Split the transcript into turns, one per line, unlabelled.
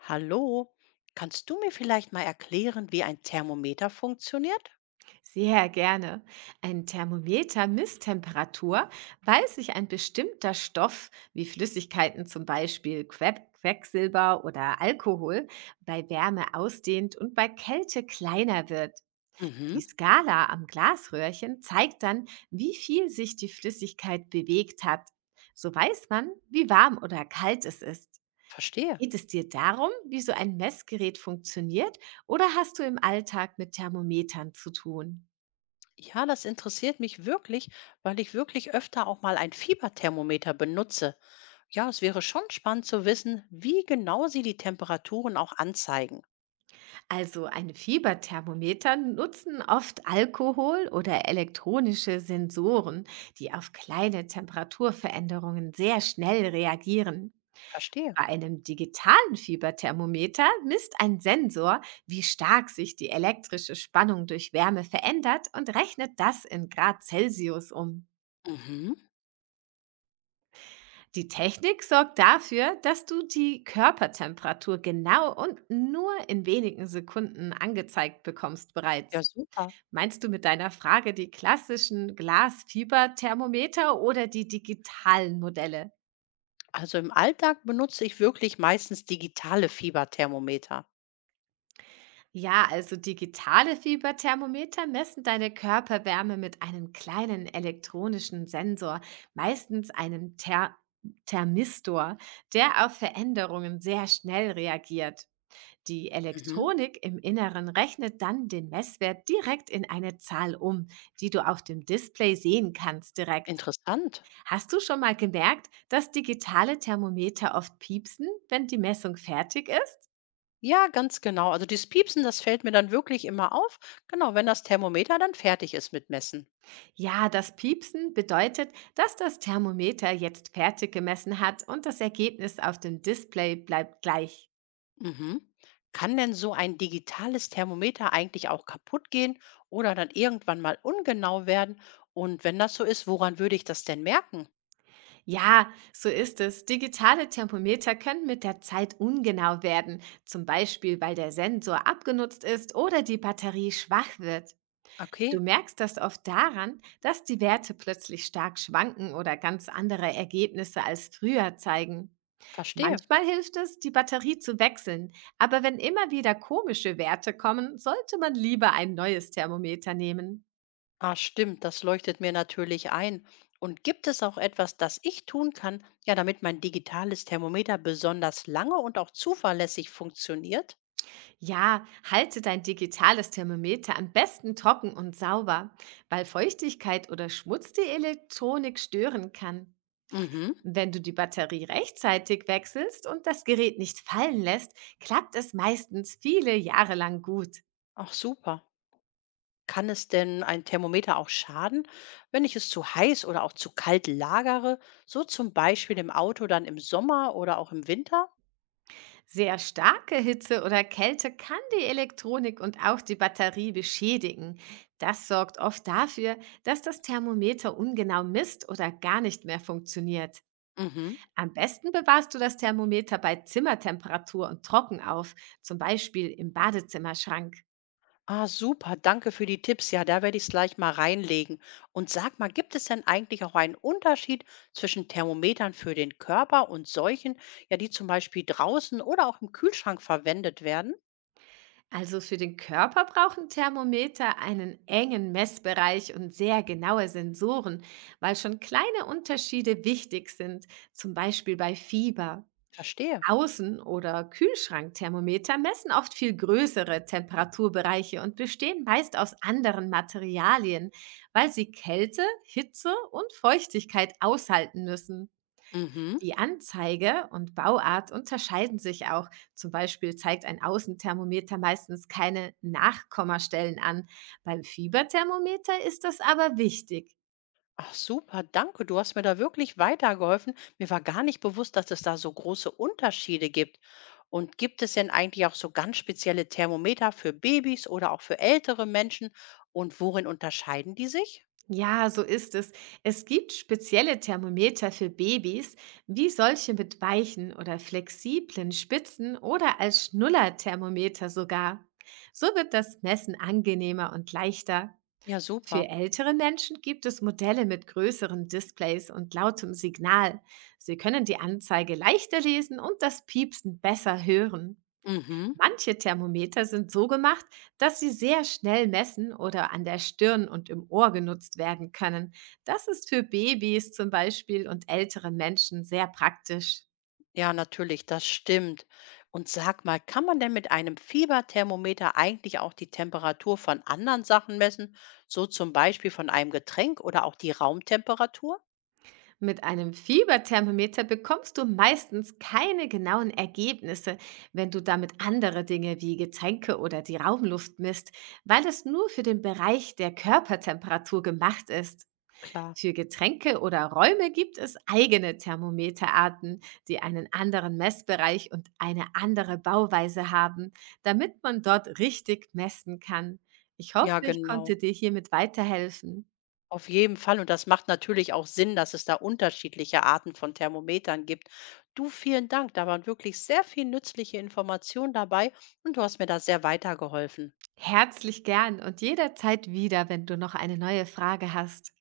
Hallo, kannst du mir vielleicht mal erklären, wie ein Thermometer funktioniert?
Sehr gerne. Ein Thermometer misst Temperatur, weil sich ein bestimmter Stoff, wie Flüssigkeiten zum Beispiel Quecksilber oder Alkohol, bei Wärme ausdehnt und bei Kälte kleiner wird.
Mhm,
Die Skala am Glasröhrchen zeigt dann, wie viel sich die Flüssigkeit bewegt hat. So weiß man, wie warm oder kalt es ist.
verstehe.
Geht es dir darum, wie so ein Messgerät funktioniert, oder hast du im Alltag mit Thermometern zu tun?
Ja, das interessiert mich wirklich, weil ich wirklich öfter auch mal ein Fieberthermometer benutze. Ja, es wäre schon spannend zu wissen, wie genau sie die Temperaturen auch anzeigen.
Also ein Fieberthermometer nutzen oft Alkohol oder elektronische Sensoren, die auf kleine Temperaturveränderungen sehr schnell reagieren.
Verstehe.
Bei einem digitalen Fieberthermometer misst ein Sensor, wie stark sich die elektrische Spannung durch Wärme verändert und rechnet das in Grad Celsius um.
Mhm.
Die Technik sorgt dafür, dass du die Körpertemperatur genau und nur in wenigen Sekunden angezeigt bekommst
Ja,
bereits.
super.
Meinst du mit deiner Frage die klassischen Glasfieberthermometer oder die digitalen Modelle?
Also im Alltag benutze ich wirklich meistens digitale Fieberthermometer.
Ja, also digitale Fieberthermometer messen deine Körperwärme mit einem kleinen elektronischen Sensor, meistens einem Thermistor, der auf Veränderungen sehr schnell reagiert. Die
Mhm.
Elektronik im Inneren rechnet dann den Messwert direkt in eine Zahl um, die du auf dem Display sehen kannst direkt.
Interessant.
Hast du schon mal gemerkt, dass digitale Thermometer oft piepsen, wenn die Messung fertig ist?
Ja, ganz genau. Also dieses Piepsen, das fällt mir dann wirklich immer auf. Genau, wenn das Thermometer dann fertig ist mit Messen.
Ja, das Piepsen bedeutet, dass das Thermometer jetzt fertig gemessen hat und das Ergebnis auf dem Display bleibt gleich.
Mhm. Kann denn so ein digitales Thermometer eigentlich auch kaputt gehen oder dann irgendwann mal ungenau werden? Und wenn das so ist, woran würde ich das denn merken?
Ja, so ist es. Digitale Thermometer können mit der Zeit ungenau werden, zum Beispiel weil der Sensor abgenutzt ist oder die Batterie schwach wird. Du
Okay,
merkst das oft daran, dass die Werte plötzlich stark schwanken oder ganz andere Ergebnisse als früher zeigen.
verstehe.
Manchmal hilft es, die Batterie zu wechseln, aber wenn immer wieder komische Werte kommen, sollte man lieber ein neues Thermometer nehmen.
Ah, stimmt, das leuchtet mir natürlich ein. Und gibt es auch etwas, das ich tun kann, ja, damit mein digitales Thermometer besonders lange und auch zuverlässig funktioniert?
Ja, halte dein digitales Thermometer am besten trocken und sauber, weil Feuchtigkeit oder Schmutz die Elektronik stören kann.
Mhm.
Wenn du die Batterie rechtzeitig wechselst und das Gerät nicht fallen lässt, klappt es meistens viele Jahre lang gut.
Ach, super. Kann es denn ein Thermometer auch schaden, wenn ich es zu heiß oder auch zu kalt lagere? So zum Beispiel im Auto dann im Sommer oder auch im Winter?
Sehr starke Hitze oder Kälte kann die Elektronik und auch die Batterie beschädigen. Das sorgt oft dafür, dass das Thermometer ungenau misst oder gar nicht mehr funktioniert.
Mhm.
Am besten bewahrst du das Thermometer bei Zimmertemperatur und trocken auf, zum Beispiel im Badezimmerschrank.
Ah, super, danke für die Tipps. Ja, da werde ich es gleich mal reinlegen. Und sag mal, gibt es denn eigentlich auch einen Unterschied zwischen Thermometern für den Körper und solchen, ja, die zum Beispiel draußen oder auch im Kühlschrank verwendet werden?
Also für den Körper brauchen Thermometer einen engen Messbereich und sehr genaue Sensoren, weil schon kleine Unterschiede wichtig sind, zum Beispiel bei Fieber.
Verstehe.
Außen- oder Kühlschrankthermometer messen oft viel größere Temperaturbereiche und bestehen meist aus anderen Materialien, weil sie Kälte, Hitze und Feuchtigkeit aushalten müssen.
Mhm.
Die Anzeige und Bauart unterscheiden sich auch. Zum Beispiel zeigt ein Außenthermometer meistens keine Nachkommastellen an. Beim Fieberthermometer ist das aber wichtig.
Ach, super, danke. Du hast mir da wirklich weitergeholfen. Mir war gar nicht bewusst, dass es da so große Unterschiede gibt. Und gibt es denn eigentlich auch so ganz spezielle Thermometer für Babys oder auch für ältere Menschen? Und worin unterscheiden die sich?
Ja, so ist es. Es gibt spezielle Thermometer für Babys, wie solche mit weichen oder flexiblen Spitzen oder als Schnullerthermometer sogar. So wird das Messen angenehmer und leichter.
Ja,
Für
super.
ältere Menschen gibt es Modelle mit größeren Displays und lautem Signal. Sie können die Anzeige leichter lesen und das Piepsen besser hören.
Mhm.
Manche Thermometer sind so gemacht, dass sie sehr schnell messen oder an der Stirn und im Ohr genutzt werden können. Das ist für Babys zum Beispiel und ältere Menschen sehr praktisch.
Ja, natürlich, das stimmt. Und sag mal, kann man denn mit einem Fieberthermometer eigentlich auch die Temperatur von anderen Sachen messen? So zum Beispiel von einem Getränk oder auch die Raumtemperatur?
Mit einem Fieberthermometer bekommst du meistens keine genauen Ergebnisse, wenn du damit andere Dinge wie Getränke oder die Raumluft misst, weil es nur für den Bereich der Körpertemperatur gemacht ist.
Klar.
Für Getränke oder Räume gibt es eigene Thermometerarten, die einen anderen Messbereich und eine andere Bauweise haben, damit man dort richtig messen kann. Ich hoffe,
Ja,
ich
genau.
konnte dir hiermit weiterhelfen.
Auf jeden Fall. Und das macht natürlich auch Sinn, dass es da unterschiedliche Arten von Thermometern gibt. Du, vielen Dank. Da waren wirklich sehr viel nützliche Informationen dabei und du hast mir da sehr weitergeholfen.
Herzlich gern und jederzeit wieder, wenn du noch eine neue Frage hast.